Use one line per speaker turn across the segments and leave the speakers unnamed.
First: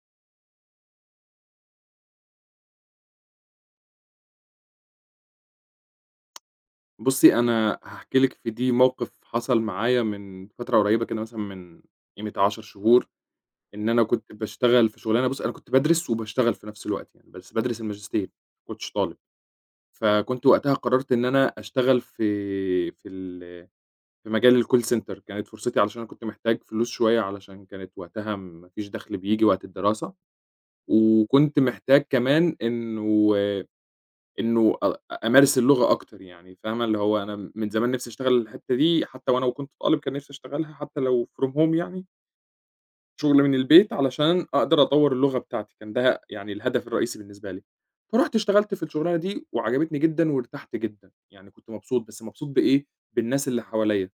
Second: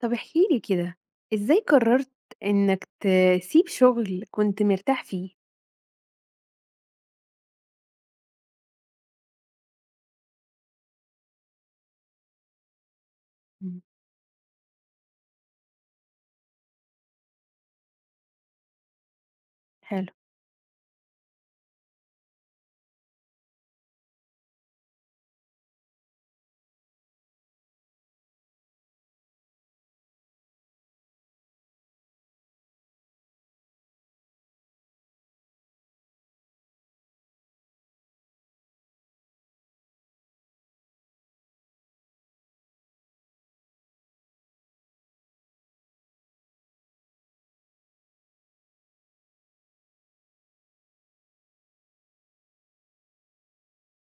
طب احكِ لي كده، إزاي قررت إنك تسيب شغل كنت مرتاح فيه؟
بُصّي، أنا هاحكي لِك في دي موقف حصل معايا من فترة قريّبة كده مثلًا من قيمة 10 شهور،
إمم.
إن أنا كنت باشتغل في شُغلانة بُصّي، أنا كنت بادرس وباشتغل في نفس الوقت يعني، بس بادرس الماجستير، ما كنتش طالب.
حلو.
فكنت وقتها قرّرت إن أنا أشتغل في في مجال الcall center كانت فرصتي علشان أنا كنت محتاج فلوس شوية علشان كانت وقتها ما فيش دَخْل بييجي وقت الدراسة، وكنت محتاج كمان إنه إنه أ أمارس اللغة أكتر يعني فاهمة، اللي هو أنا من زمان نِفْسي أشتغل الحتّة دي حتى وأنا وكنت طالب كان نِفْسي أشتغلها حتى لو from home يعني، شغل من البيت علشان أقدر أطوّر اللغة بتاعتي، كان ده يعني الهدف الرئيسي بالنسبة لي. فرُحت اشتغلت في الشغلانة دي وعجبتني جدًا وارتحت جدًا، يعني كنت مبسوط، بس مبسوط بإيه، بالناس اللي حواليّا،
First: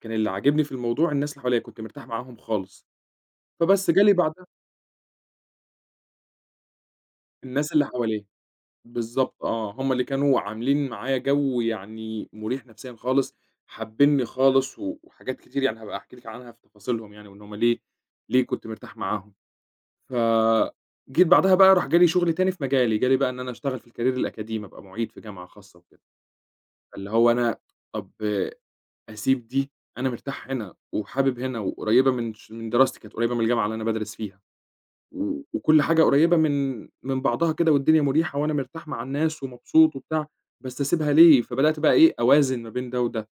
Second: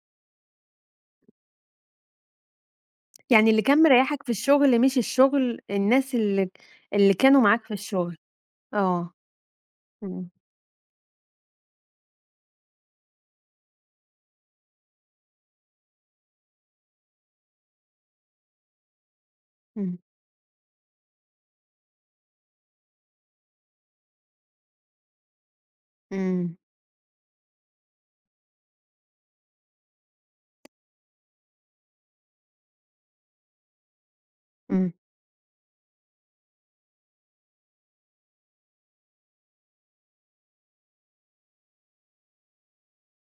كان اللي عاجبني في الموضوع الناس اللي حواليّا، كنت مرتاح معاهم خالص،
يعني اللي كان
فبس جالي
مريحك في
بعدها
الشغل مش الشغل، الناس اللي كانوا معاك
الناس
في
اللي
الشغل.
حواليّا.
آه.
بالضبط آه، هم اللي
إمم.
كانوا عاملين معايا جو يعني مُريح نفسيًا خالص، حابينّي خالص وحاجات كتير يعني هابقى أحكي لِك عنها في تفاصيلهم يعني وإن هم ليه كنت مرتاح معاهم.
إمم.
فجيت بعدها بقى جالي شغل تاني في مجالي، جالي بقى إن أنا أشتغل في الكارير الأكاديمي، أبقى مُعيد في جامعة خاصة وكده،
إمم.
فاللي هو أنا طَب أسيب دي، أنا مرتاح هنا وحابب هنا وقريّبة من دراستي، كانت قريّبة من الجامعة اللي أنا بادرس فيها.
إمم.
وكل حاجة قريّبة من بعضها كده والدنيا مُريحة وأنا مرتاح مع الناس ومبسوط وبتاع، بس أسيبها ليه؟ فبدأت بقى إيه، أوازن ما بين ده وده،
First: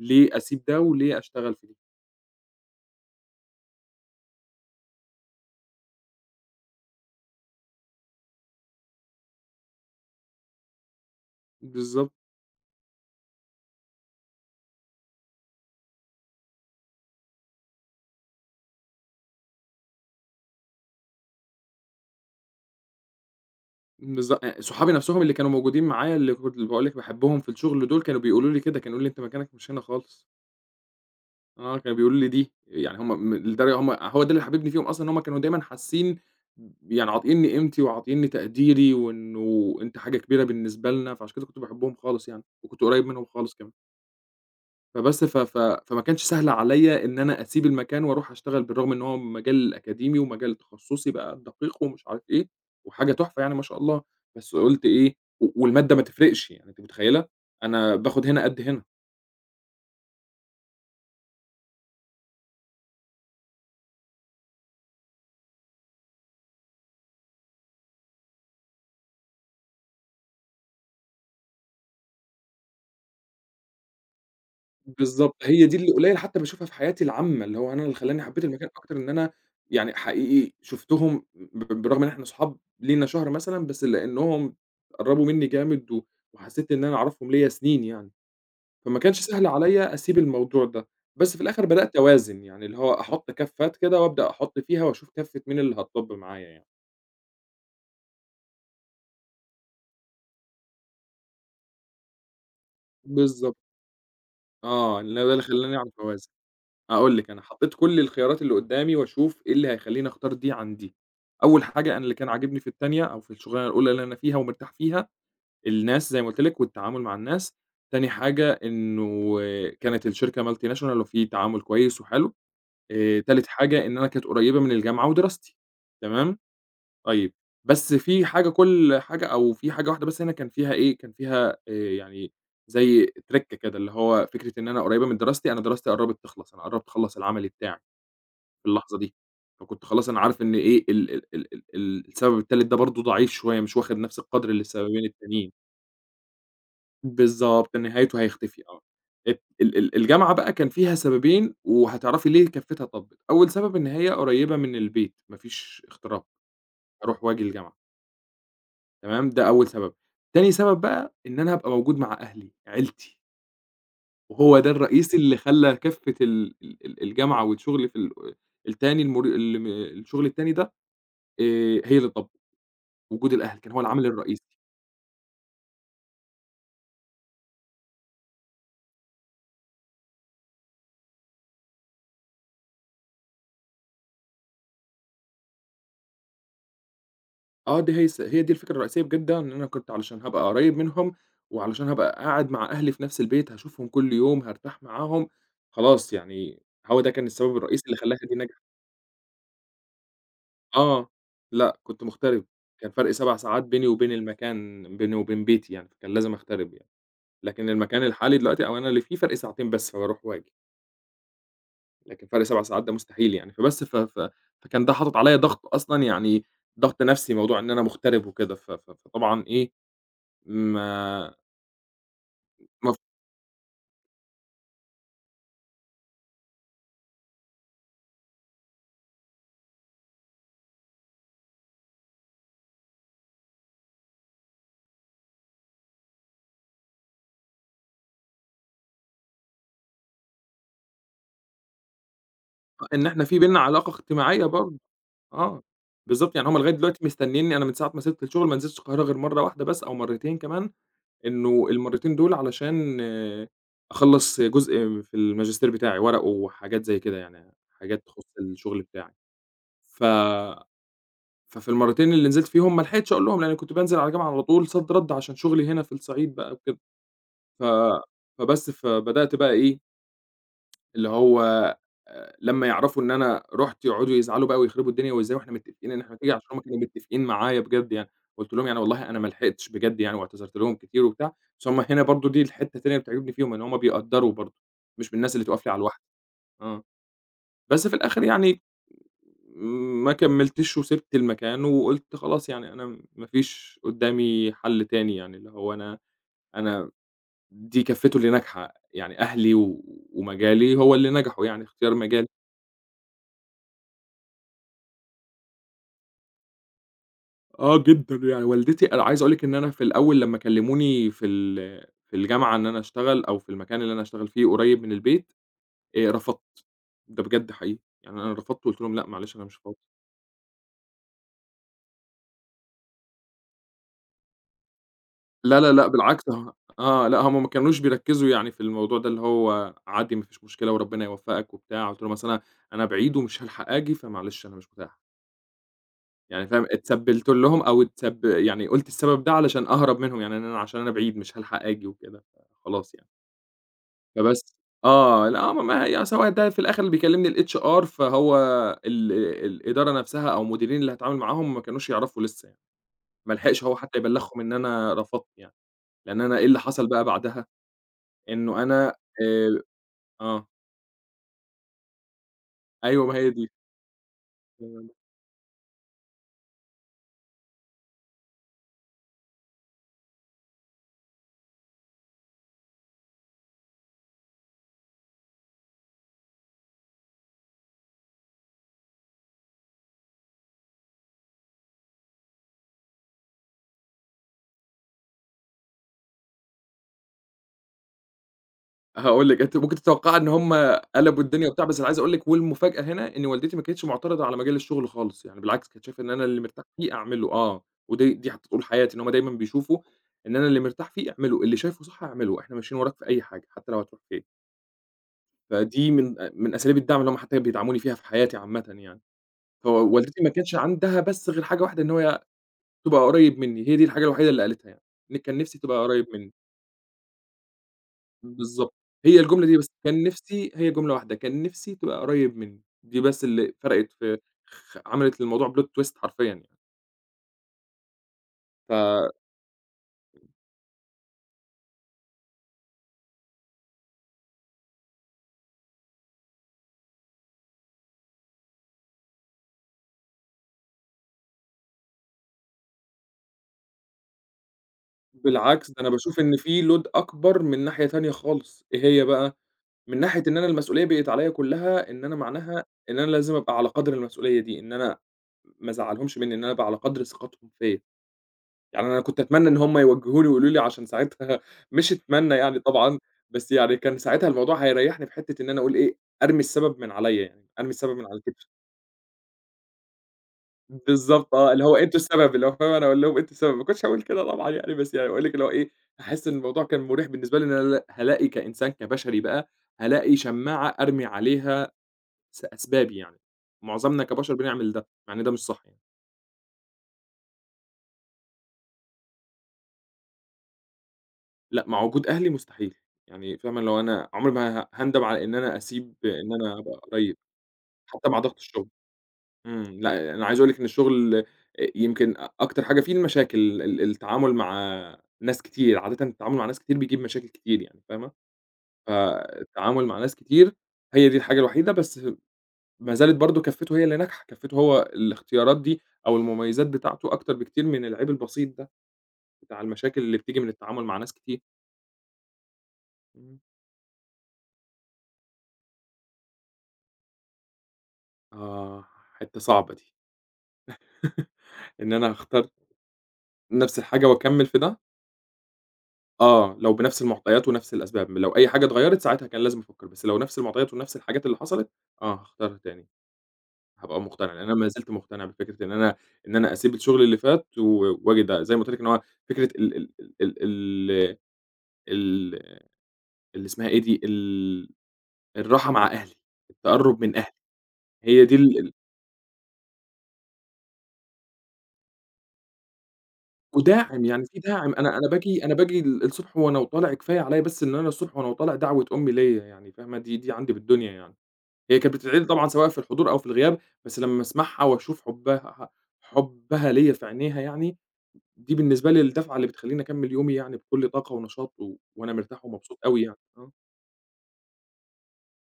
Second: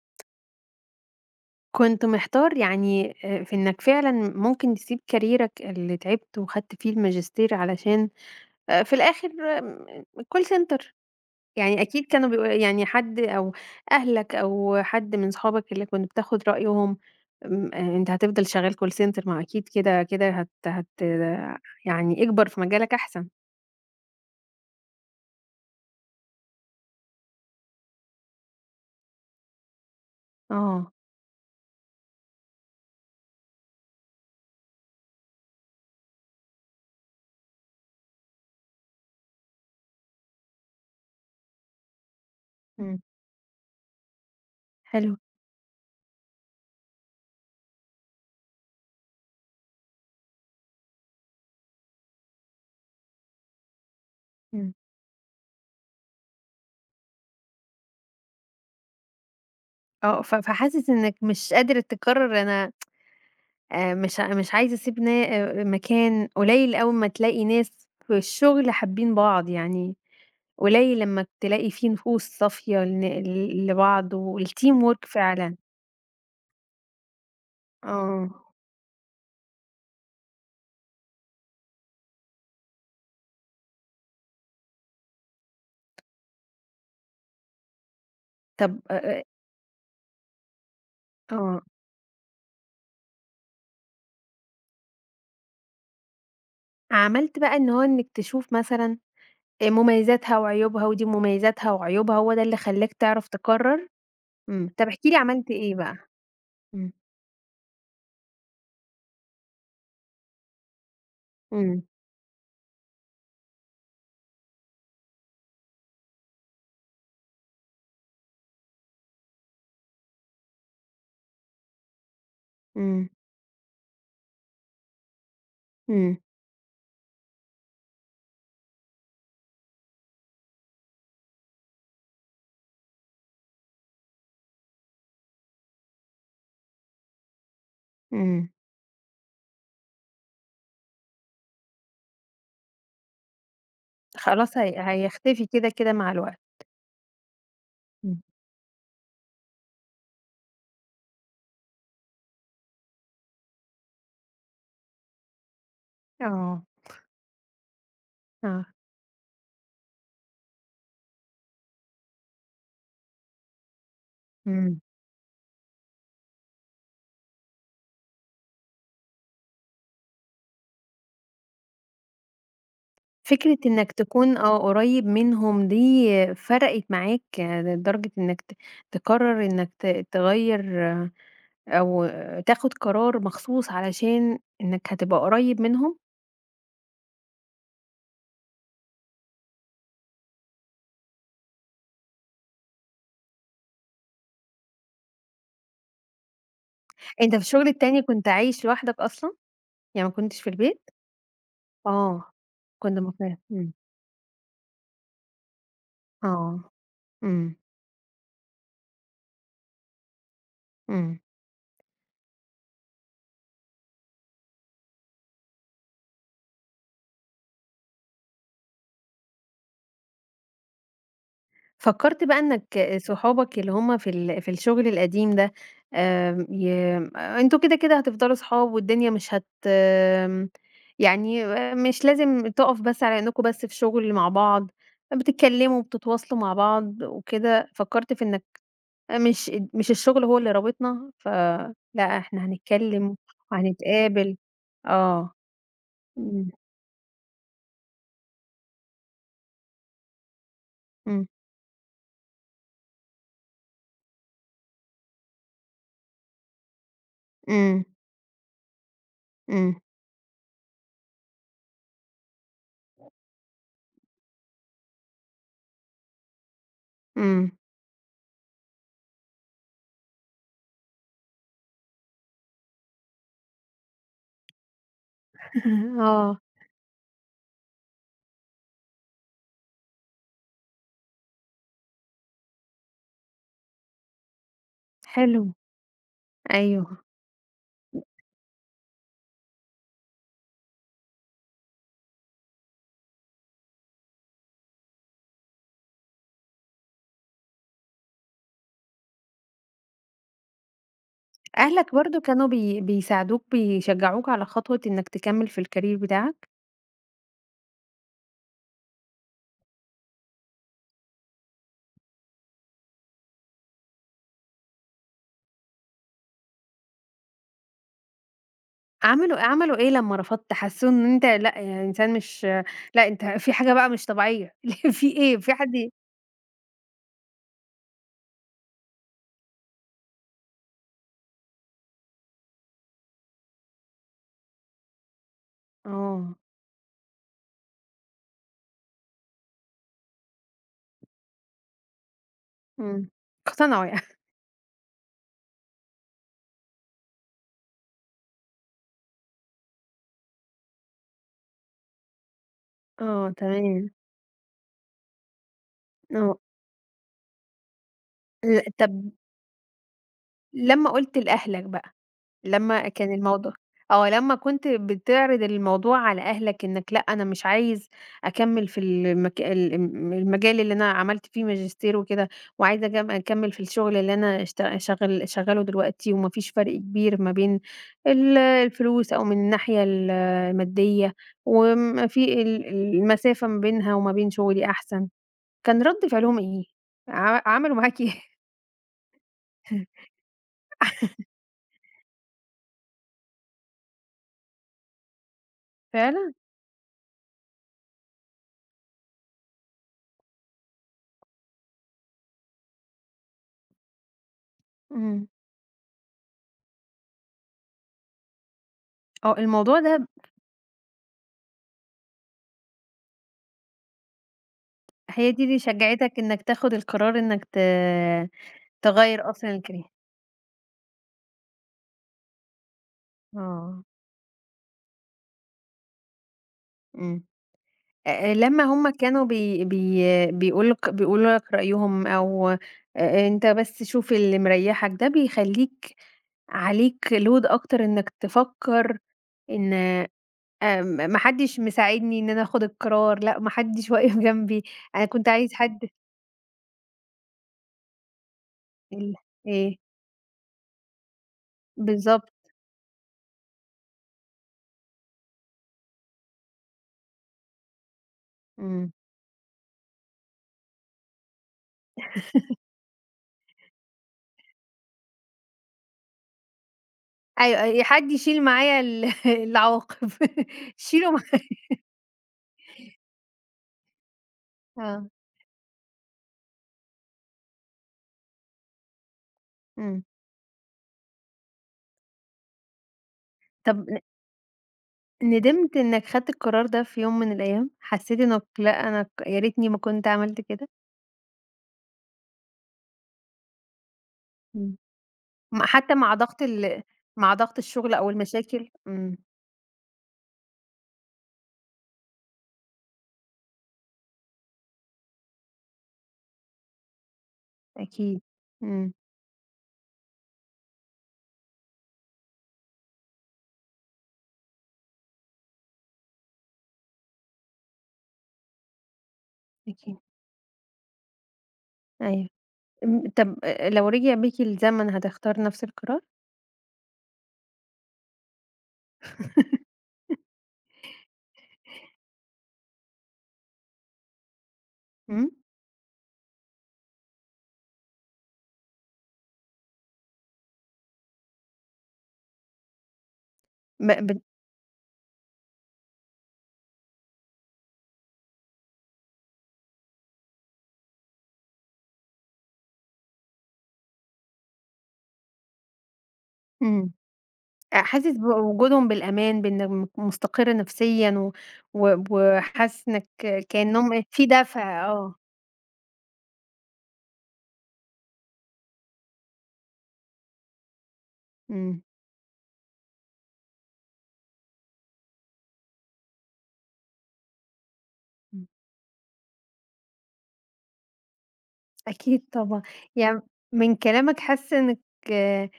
ليه أسيب ده وليه أشتغل في دي؟
كنت محتار يعني في إنك فعلًا ممكن تسيب كاريرك اللي تعبت وخدت فيه الماجستير علشان في الآخر آمم call center. يعني أكيد
بالضبط،
كانوا يعني حد أو أهلك أو حد من صحابك اللي كنت بتاخد رأيهم. أنت هتفضل شغال call center، ما هو أكيد كده، كده هت هت يعني اكبر في مجالك أحسن.
بالض أ صحابي نَفْسهم اللي كانوا موجودين معايا اللي باقول لك باحبهم في الشغل دول، كانوا بيقولوا لي كده، كانوا يقولوا لي: "أنت مكانك مش هنا خالص."
آه.
آه، كانوا بيقولوا لي دي، يعني هم م لدرجة هو ده اللي حاببني فيهم أصلًا إن هم كانوا دايمًا حاسين يعني عاطينّي قيمتي وعاطينّي تقديري، وإنه أنت حاجة كبيرة بالنسبة لنا، فعشان كده كنت باحبهم خالص يعني، وكنت
إمم.
قريّب منهم خالص كمان.
حلو.
فبس ف ف فما كانش سهل عليّا إن أنا أسيب المكان وأروح أشتغل، بالرغم إن هو مجال أكاديمي ومجال تخصصي بقى الدقيق ومش عارف إيه، وحاجة تحفة يعني ما شاء الله، بس
إمم.
قُلت إيه والمادة ما تفرقش، يعني أنتِ متخيلة؟ أنا باخد هنا قد هنا.
آه، ف فحاسس إنك مش قادر تقرر. أنا مش مش عايز أسيب نا مكان قليل أوي أمّا تلاقي ناس في الشغل حابين بعض، يعني قليل لمّا تلاقي فيه نفوس صافية لن ل لبعض والteam work
بالضبط،
فعلًا.
هي دي اللي قليل حتى باشوفها في حياتي العامة، اللي هو أنا اللي خلّاني
آه.
حبيت المكان أكتر إن أنا يعني حقيقي شُفتهم بالرغم إن إحنا صحاب لينا شهر مثلًا، بس لإنهم قرّبوا منّي جامد وحسيت إن أنا أعرفهم ليّا سنين يعني.
طب أ
فما كانش
أ
سهل عليّا أسيب الموضوع ده، بس في
آه،
الآخر بدأت أوازن، يعني اللي هو أحُط كَفّات كده وأبدأ أحُط فيها وأشوف كَفّة مين اللي هتطُب معايا يعني.
عملت بقى إن هو إنِّك تشوف مثلًا مميزاتها وعيوبها، ودي مميزاتها وعيوبها، هو ده اللي خلّاك تعرف
بالضبط،
تقرّر؟ إمم، طب
آه،
احكِ لي
اللي هو ده اللي
عملت إيه
خلّاني أعرف
بقى؟
أوازن.
إمم.
هاقول لِك أنا حطّيت كل الخيارات اللي قُدّامي وأشوف إيه اللي هيخلّيني أختار دي عن دي. أول
إمم.
حاجة أنا اللي كان عاجبني في التانية أو في الشغلانة الأولى اللي أنا فيها ومرتاح فيها، الناس زي ما قُلت لِك والتعامل مع الناس، تاني حاجة إنه كانت الشركة multinational وفي تعامل كويس وحلو،
إمم.
تالت حاجة إن أنا كانت قريّبة من الجامعة ودراستي،
إمم.
تمام؟ طيب، بس في حاجة كل حاجة أو في حاجة واحدة بس هنا كان فيها إيه، كان فيها يعني زي ترِكّة كده، اللي هو فكرة إن أنا قريبة من دراستي، أنا دراستي قرّبت تخلص، أنا قرّبت أخلّص العملي بتاعي
إمم.
في اللحظة دي، فكنت خلاص أنا عارف إن إيه ال السبب التالت ده برضه ضعيف شوية، مش واخد نفس القدر
خلاص
اللي
هي
السببين
هيختفي
التانيين.
كده، كده مع الوقت.
بالضبط،
إمم.
نهايته هيختفي آه. ات ال ال الجامعة بقى كان فيها سببين وهتعرفي ليه كفتها طبِّت، أول سبب إن هي قريبة من البيت، ما فيش اختراق،
آه.
أروح وآجي الجامعة.
آه.
تمام، ده أول سبب. تاني سبب بقى إن أنا أبقى موجود مع أهلي، عيلتي، وهو ده
إمم.
الرئيسي اللي خلّى كفّة ال ال ال الجامعة والشغل في ال التاني المر ال م الشغل التاني ده هي اللي اتضبّط، وجود
فكرة
الأهل كان هو آه.
إنك
العامل
تكون
الرئيسي.
قريب منهم دي فرقت معاك يعني لدرجة إنك تقرّر إنك تغيّر أو تاخد قرار مخصوص علشان إنك هتبقى قريب منهم؟
آه، دي هي الس هي دي الفكرة الرئيسية بجد إن أنا كنت علشان هابقى قريّب منهم، وعلشان هابقى قاعد مع أهلي في نفس البيت، هاشوفهم كل يوم، هارتاح معاهم، خلاص يعني هو ده كان
أنت في
السبب
الشغل
الرئيسي اللي
التاني
خلّاها
كنت
دي
عايش
نجحت.
لوحدك أصلًا؟ يعني ما كنتش في البيت؟
آه، لأ، كنت
آه.
مغترب، كان
كنت
فرق 7
مغترب.
ساعات
إمم.
بيني وبين المكان بيني وبين بيتي يعني، فكان لازم
آه.
أغترب يعني،
إمم.
لكن المكان الحالي دلوقتي أو أنا اللي فيه فرق ساعتين بس، فباروح وآجي،
إمم.
لكن فرق 7 ساعات ده مستحيل يعني، فبس ف ف فكان ده حاطط عليَّ ضغط أصلًا يعني ضغط نفسي، موضوع إن أنا مغترب وكده، ف ف فطبعًا إيه، ما
فكّرت بقى إنك
مف
صحابك اللي هم في الشغل القديم ده. آمم، ي أنتم كده، كده هتفضلوا صحاب والدنيا مش هت آمم، يعني مش لازم تقف بس على إنكم بس في شغل مع بعض، بتتكلموا وبتتواصلوا مع بعض وكده. فكّرت في إنك مش الشغل هو اللي رابطنا، فلأ إحنا
إن
هنتكلّم
إحنا في بيننا علاقة
وهنتقابل.
اجتماعية برضه،
آه.
آه، بالضبط، يعني
إمم.
هُم لغاية دلوقتي مستنيينّي، أنا من ساعة ما سِبت الشغل ما نزلتش القاهرة غير مرّة واحدة بس أو مرّتين كمان
إمم.
إنه المرّتين دول علشان آه، أخلّص جزء في الماجستير بتاعي، ورق وحاجات زي كده يعني،
إمم.
حاجات تخُص الشغل بتاعي.
إمم.
ف ففي المرّتين اللي نزلت فيهم ما لحقتش أقول لهم، لإن كنت بانزل على الجامعة على طول صَد رَد عشان شغلي هنا في الصعيد بقى وكده.
إمم.
ف فبس، فبدأت بقى إيه، اللي هو لمّا يعرفوا إن أنا رُحت يقعدوا يزعلوا بقى ويخربوا الدنيا، وإزاي وإحنا متفقين إن إحنا هنيجي
آه.
عشان هُم كانوا متفقين معايا بجد يعني، قُلت لهم يعني والله أنا ما لحقتش بجد يعني واعتذرت لهم كتير وبتاع، بس هُم هنا برضه دي الحتّة التانية اللي بتعجبني فيهم، إن هُم بيقدّروا برضه، مش من الناس
حلو.
اللي تُقف لي على الواحدة، آه،
أيوه.
بس في الآخر يعني ما كمّلتش وسِبت المكان وقُلت خلاص يعني أنا ما فيش قدّامي حل تاني يعني، اللي هو أنا أنا دي كفّته اللي ناجحة، يعني أهلي ومجالي هو اللي نجحوا يعني، اختيار
أهلك برضه
مجالي.
كانوا بيساعدوك، بيشجّعوك على خطوة إنّك تكمّل في الcareer بتاعك؟
آه جدًا، يعني والدتي أنا عايز أقول لِك إن أنا في الأول لمّا كلموني في الجامعة إن أنا أشتغل أو في المكان اللي أنا هاشتغل فيه قريب من البيت، رفضت، ده بجد حقيقي، يعني أنا رفضت وقُلت لهم: "لأ معلش
عملوا
أنا مش فاضي."
عملوا إيه لمّا رفضت؟ حسّوا إن أنت لأ، يعني إنسان مش لأ، أنت في حاجة بقى مش طبيعية في إيه؟ في
لا، لا،
حد
لأ بالعكس، آه، لأ هم ما كانوش بيركزوا يعني في الموضوع ده اللي هو عادي ما فيش مشكلة وربنا يوفقك وبتاع، قُلت لهم: "أصل أنا أنا بعيد ومش هالحق آجي، فمعلش أنا مش متاح."
آه.
يعني فاهم، اتسبّلت لهم أو اتسب يعني قُلت السبب ده علشان أهرب منهم، يعني إن أنا عشان أنا بعيد مش هالحق آجي وكده، فخلاص يعني.
إمم. اقتنعوا يعني؟
فبس آه، لأ هم ما هي أصل هو ده في الآخر اللي بيكلّمني الHR فهو ال الإدارة نفسها أو المديرين اللي هاتعامل معاهم ما كانوش يعرفوا لسه يعني،
آه.
ما لحقش هو
تمام.
حتى يبلّغهم إن أنا رفضت يعني، لإن أنا
آه.
إيه اللي حصل بقى بعدها، إنه أنا
طَب
آآ آه،
لمّا قُلت لأهلك بقى، لمّا
أيوه
كان
ما هي دي.
الموضوع آه، لمّا كنت بتعرض الموضوع على أهلك إنّك لأ، أنا مش عايز أكمّل في المك ال م المجال اللي أنا عملت فيه ماجستير وكده، وعايزة أكمّل في الشغل اللي أنا اشت شغال شغّاله دلوقتي، وما فيش فرق كبير ما بين الفلوس أو من الناحية المادية، وما في المسافة ما بينها وما بين شغلي أحسن. كان رَد فعلهم إيه؟ عملوا معاك إيه؟
هاقول لِك، أنتِ ممكن تتوقعي إن هُم قلبوا الدنيا وبتاع، بس أنا عايز أقول لِك والمفاجأة هنا إن والدتي ما كانتش معترضة على مجال الشغل خالص، يعني بالعكس كانت شايفة إن أنا
فعلًا؟
اللي مرتاح فيه أعمله، آه، دي حتّى طول حياتي إن هُم دايمًا بيشوفوا إن أنا اللي مرتاح فيه اعمله، اللي شايفه صح اعمله، إحنا ماشيين وراك في أي حاجة حتّى لو هتروح فين،
إمم.
فدي من أساليب الدعم اللي هُم حتّى بيدعموني فيها في حياتي عامةً يعني،
آه، الموضوع ده
فوالدتي ما كانش عندها بس غير حاجة واحدة إن هو تبقى قريب منّي، هي دي الحاجة الوحيدة اللي قالتها يعني، إن
هي
كان
دي اللي
نفسي تبقى قريب
شجّعتك
منّي.
إنّك تاخُد القرار إنّك
بالضبط، هي
تغيّر
الجملة
أصلًا
دي بس،
الكريمة.
كان نِفْسي هي جملة واحدة، كان نِفْسي تبقى قريّب منّي، دي بس اللي
آه.
فرقِت في عملِت للموضوع plot twist حرفيًا يعني،
إمم. لمّا هم كانوا بي بي بيقولوا لك رأيهم أو أنت بس شوف اللي مريّحك، ده بيخلّيك عليك load أكتر إنّك تفكّر إن م ما حدّش مساعدني إن أنا آخُد القرار، لأ ما حدّش واقف جنبي، أنا كنت عايز
فبالعكس ده
حد
أنا باشوف إن في load أكبر من ناحية تانية خالص، إيه هي
ال
بقى،
إيه،
من ناحية إن أنا المسؤولية بقِت عليّا كُلّها، إن أنا
بالضبط.
معناها إن أنا لازم أبقى على قدْر المسؤولية دي، إن أنا ما ازعّلهمش منّي، إن أنا أبقى على قدْر ثقتهم فيّا. يعني
إمم.
أنا كنت أتمنى إن هم يوجّهوني ويقولوا لي عشان ساعتها مش أتمنى يعني طبعًا، بس يعني كان ساعتها الموضوع هيريّحني في حتّة إن أنا أقول إيه، أرمي السبب من عليّا يعني،
أيوه،
أرمي
أي
السبب من
حد
على
يشيل
كتفي.
معايا ال العواقب شيله مع.
بالضبط آه، اللي هو أنتم السبب، اللي هو فاهم أنا أقول لهم أنتم السبب، ما كنتش هاقول كده طبعًا يعني، بس يعني
آه.
باقول لِك اللي هو إيه، هاحس إن الموضوع كان مُريح بالنسبة لي إن أنا هالاقي كإنسان كبشري بقى،
إمم.
هالاقي شماعة أرمي عليها أسبابي يعني،
طب
معظمنا كبشر بنعمل ده، مع إن ده مش صح
ندمت
يعني.
إنك خدت القرار ده في يوم من الأيام؟ حسيت إنك لأ، أنا يا ريتني ما كنت عملت كده؟
لأ، مع وجود أهلي مستحيل، يعني فاهمة اللي هو أنا عمري ما
إمم.
هاندم على إن أنا أسيب
حتى
إن أنا أبقى قريب،
مع ضغط الشغل
حتى
أو
مع ضغط الشغل،
المشاكل؟ إمم.
إمم، لأ، أنا عايز أقول لِك إن الشغل أ يمكن أكتر حاجة فيه المشاكل، التعامل مع ناس كتير، عادةً التعامل مع ناس كتير بيجيب مشاكل كتير يعني فاهمة،
أكيد. إمم.
فالتعامل مع ناس كتير هي دي الحاجة الوحيدة، بس ما زالت برضه كفّته هي اللي ناجحة، كفّته هو الاختيارات دي أو المميزات بتاعته أكتر بكتير من العيب البسيط ده، بتاع
أكيد.
المشاكل اللي بتيجي من التعامل مع ناس كتير،
أيوه. إمم، طب
إمم،
لو رجع بيك الزمن هتختار نفس القرار؟
آه، حتّة صعبة دي. إن أنا هاختار نفس الحاجة وأكمّل في ده؟
إمم.
آه، لو بنفس المعطيات ونفس الأسباب، لو أي حاجة اتغيّرت ساعتها كان لازم أفكّر، بس لو نفس المعطيات ونفس الحاجات اللي حصلت، آه هاختارها تاني،
ب
هابقى
بت
مقتنع، لإن أنا ما زلت مقتنع بفكرة إن أنا إن أنا أسيب الشغل اللي فات وآجي ده، زي ما قُلت لِك إن هو فكرة ال ال ال ال ال اللي اسمها إيه دي، الراحة مع أهلي،
إمم.
التقرُّب من أهلي،
حاسس
هي دي ال
بوجودهم بالأمان، بإنك مستقر نفسيًا و و وحاسس إنك كإنهم إيه،
وداعم، يعني
في
في داعم،
دفع
أنا أنا
آه.
باجي أنا باجي ال الصبح وأنا وطالع كفاية عليّا بس إن أنا الصبح وأنا وطالع دعوة أمي ليّا يعني فاهمة، دي عندي بالدنيا يعني، هي
إمم.
كانت بتدعي لي طبعًا سواء في الحضور أو في الغياب، بس لمّا أسمعها وأشوف حُبها ليّا في عينيها يعني،
إمم.
دي بالنسبة لي الدفعة اللي بتخلّيني أكمّل يومي يعني بكل طاقة ونشاط وأنا
أكيد
مرتاح
طبعًا.
ومبسوط أوي يعني،
يعني
آه،
من كلامك حاسة إنك آه،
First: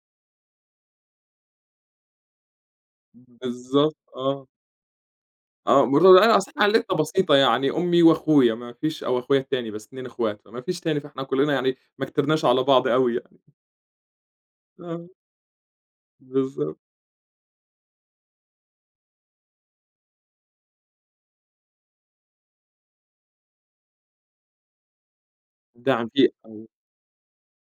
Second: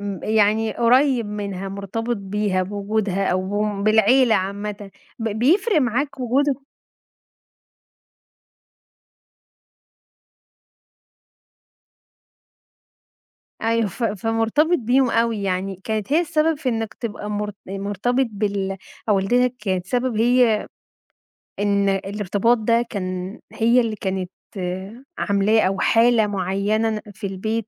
م يعني قريب منها، مرتبط بيها، بوجودها أو
بالضبط
بالعيلة
آه،
عامةً. بيفرق
آه
معاك
أصل
وجوده.
إحنا عيلتنا بسيطة يعني أمي وأخويا ما فيش أو أخويا التاني بس 2 أخوات، فما فيش تاني فإحنا كلّنا يعني ما كترناش على بعض أوي يعني،
أيوه، فمرتبط
آه.
بيهم أوي يعني. كانت هي السبب في
بالضبط،
إنك تبقى مرتبط بال. أو والدتك كانت سبب، هي إن الارتباط ده كان هي اللي كانت عاملاه أو
دعم
حالة
فيه أو
معيّنة في البيت،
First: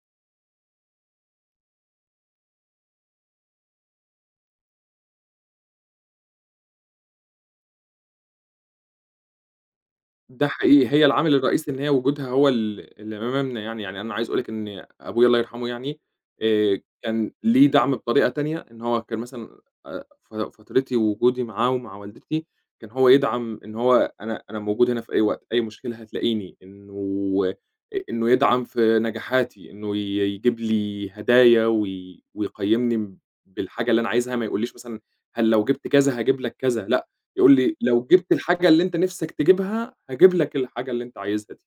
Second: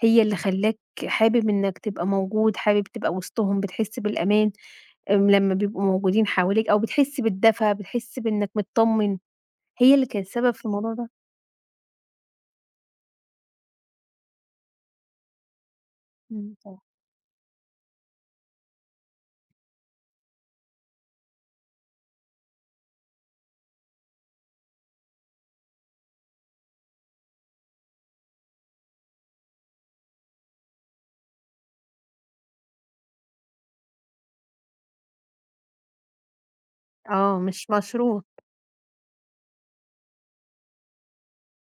هي اللي خلّاك حابب إنّك تبقى موجود، حابب تبقى وسطهم، بتحس بالأمان. لمّا بيبقوا موجودين حواليك أو بتحس بالدفى، بتحس بإنّك متطمّن، هي اللي كانت
ده
سبب في
حقيقي،
الموضوع
هي
ده؟
العامل الرئيسي إن هي وجودها هو اللي مممنا يعني، يعني أنا عايز أقول لِك إن أبويا الله يرحمه يعني،
إمم. صح.
كان ليه دعم بطريقة تانية، إن هو كان مثلًا، فترتي ووجودي معاه ومع والدتي كان هو يدعم إن هو أنا موجود هنا في أي وقت، أي مشكلة هتلاقيني، إنه إنه يدعم في نجاحاتي، إنه ي يجيب لي هدايا ويقيّمني بالحاجة اللي أنا عايزها، ما يقوليش مثلًا هل لو جبت كذا هاجيب لك كذا، لأ
آه،
يقول
مش
لي: "لو
مشروط.
جِبت الحاجة اللي أنت نِفْسك تجيبها، هاجيب لك الحاجة اللي أنت عايزها دي."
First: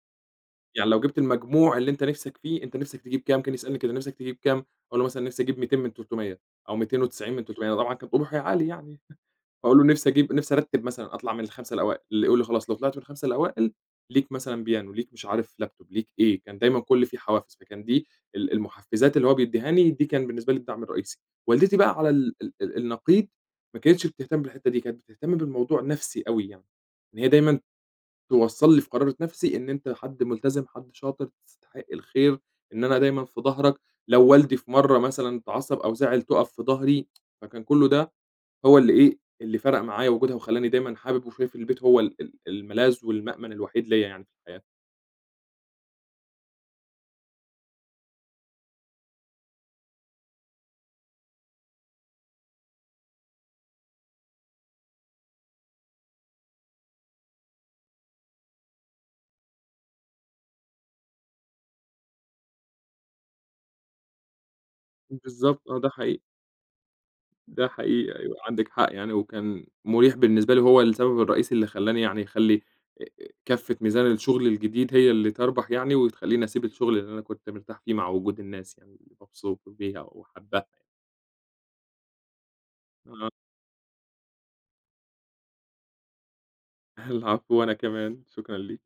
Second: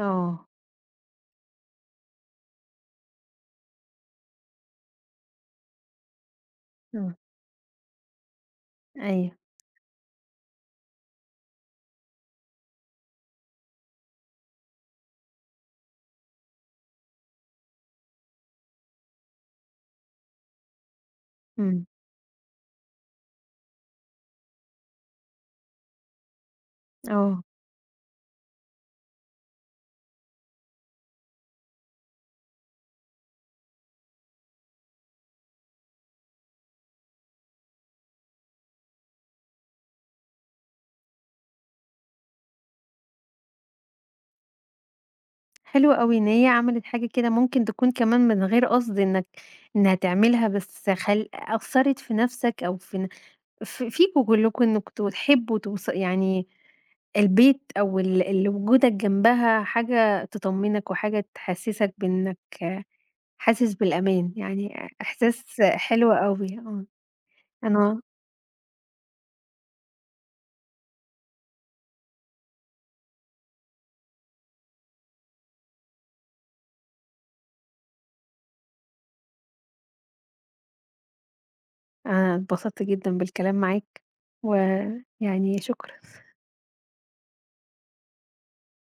آه.
يعني لو جِبت المجموع اللي أنت نِفْسك فيه، أنت نِفْسك تجيب كام؟ كان يسألني كده نِفْسك تجيب كام؟ أقول له مثلًا نِفْسي أجيب 200 من 300 أو
إمم.
290 من 300 طبعًا كان طموحي عالي يعني،
أيوه.
فأقول له نِفْسي أجيب نِفْسي أرتّب مثلًا أطلع من ال5 الأوائل، اللي يقول لي خلاص لو طلعت من ال5 الأوائل ليك مثلًا بيانو، ليك مش عارف لابتوب، ليك إيه، كان دايمًا كل فيه حوافز، فكان دي المحفّزات اللي هو بيدّيها لي دي كان بالنسبة لي الدعم الرئيسي. والدتي
إمم.
بقى على النقيض ما كانتش بتهتم بالحتّة دي، كانت بتهتم بالموضوع نَفْسي أوي يعني، إن هي
آه.
دايمًا توصّل لي في قرار نَفْسي إن أنت حد ملتزم، حد شاطر، تستحق الخير، إن أنا دايمًا في ضهرك، لو والدي في مرّة مثلًا اتعصّب أو زعل تُقف في ضهري، فكان كلّه ده هو اللي إيه، اللي فرَق معايا وجودها وخلّاني دايمًا حابب وشايف البيت هو ال ال الملاذ والمأمَن الوحيد ليّا يعني في الحياة.
حلو أوي إن هي عملت حاجة كده ممكن تكون كمان من غير قصد إنك إنها تعملها، بس أثّرت في نَفْسك أو في ن ف فيكم كلّكم إنكم تحبّوا يعني البيت أو ال ال وجودك جنبها حاجة تطمّنك وحاجة تحسّسك بإنك حاسس بالأمان، يعني إحساس
بالضبط، آه، ده
حلو
حقيقي.
أوي. آه.
ده
أنا
حقيقي أيوه، عندِك حق يعني، وكان مُريح بالنسبة لي وهو السبب الرئيسي اللي خلّاني يعني أخلّي آآ كَفّة ميزان الشغل الجديد هي اللي تربح يعني، وتخلّيني أسيب الشغل اللي أنا كنت مرتاح فيه مع وجود الناس يعني اللي مبسوط بيها وحاباها.
أنا اتبسطت جدًا
آه،
بالكلام معاك، ويعني شكرًا.
العفو وأنا كمان، شكرًا ليكِ.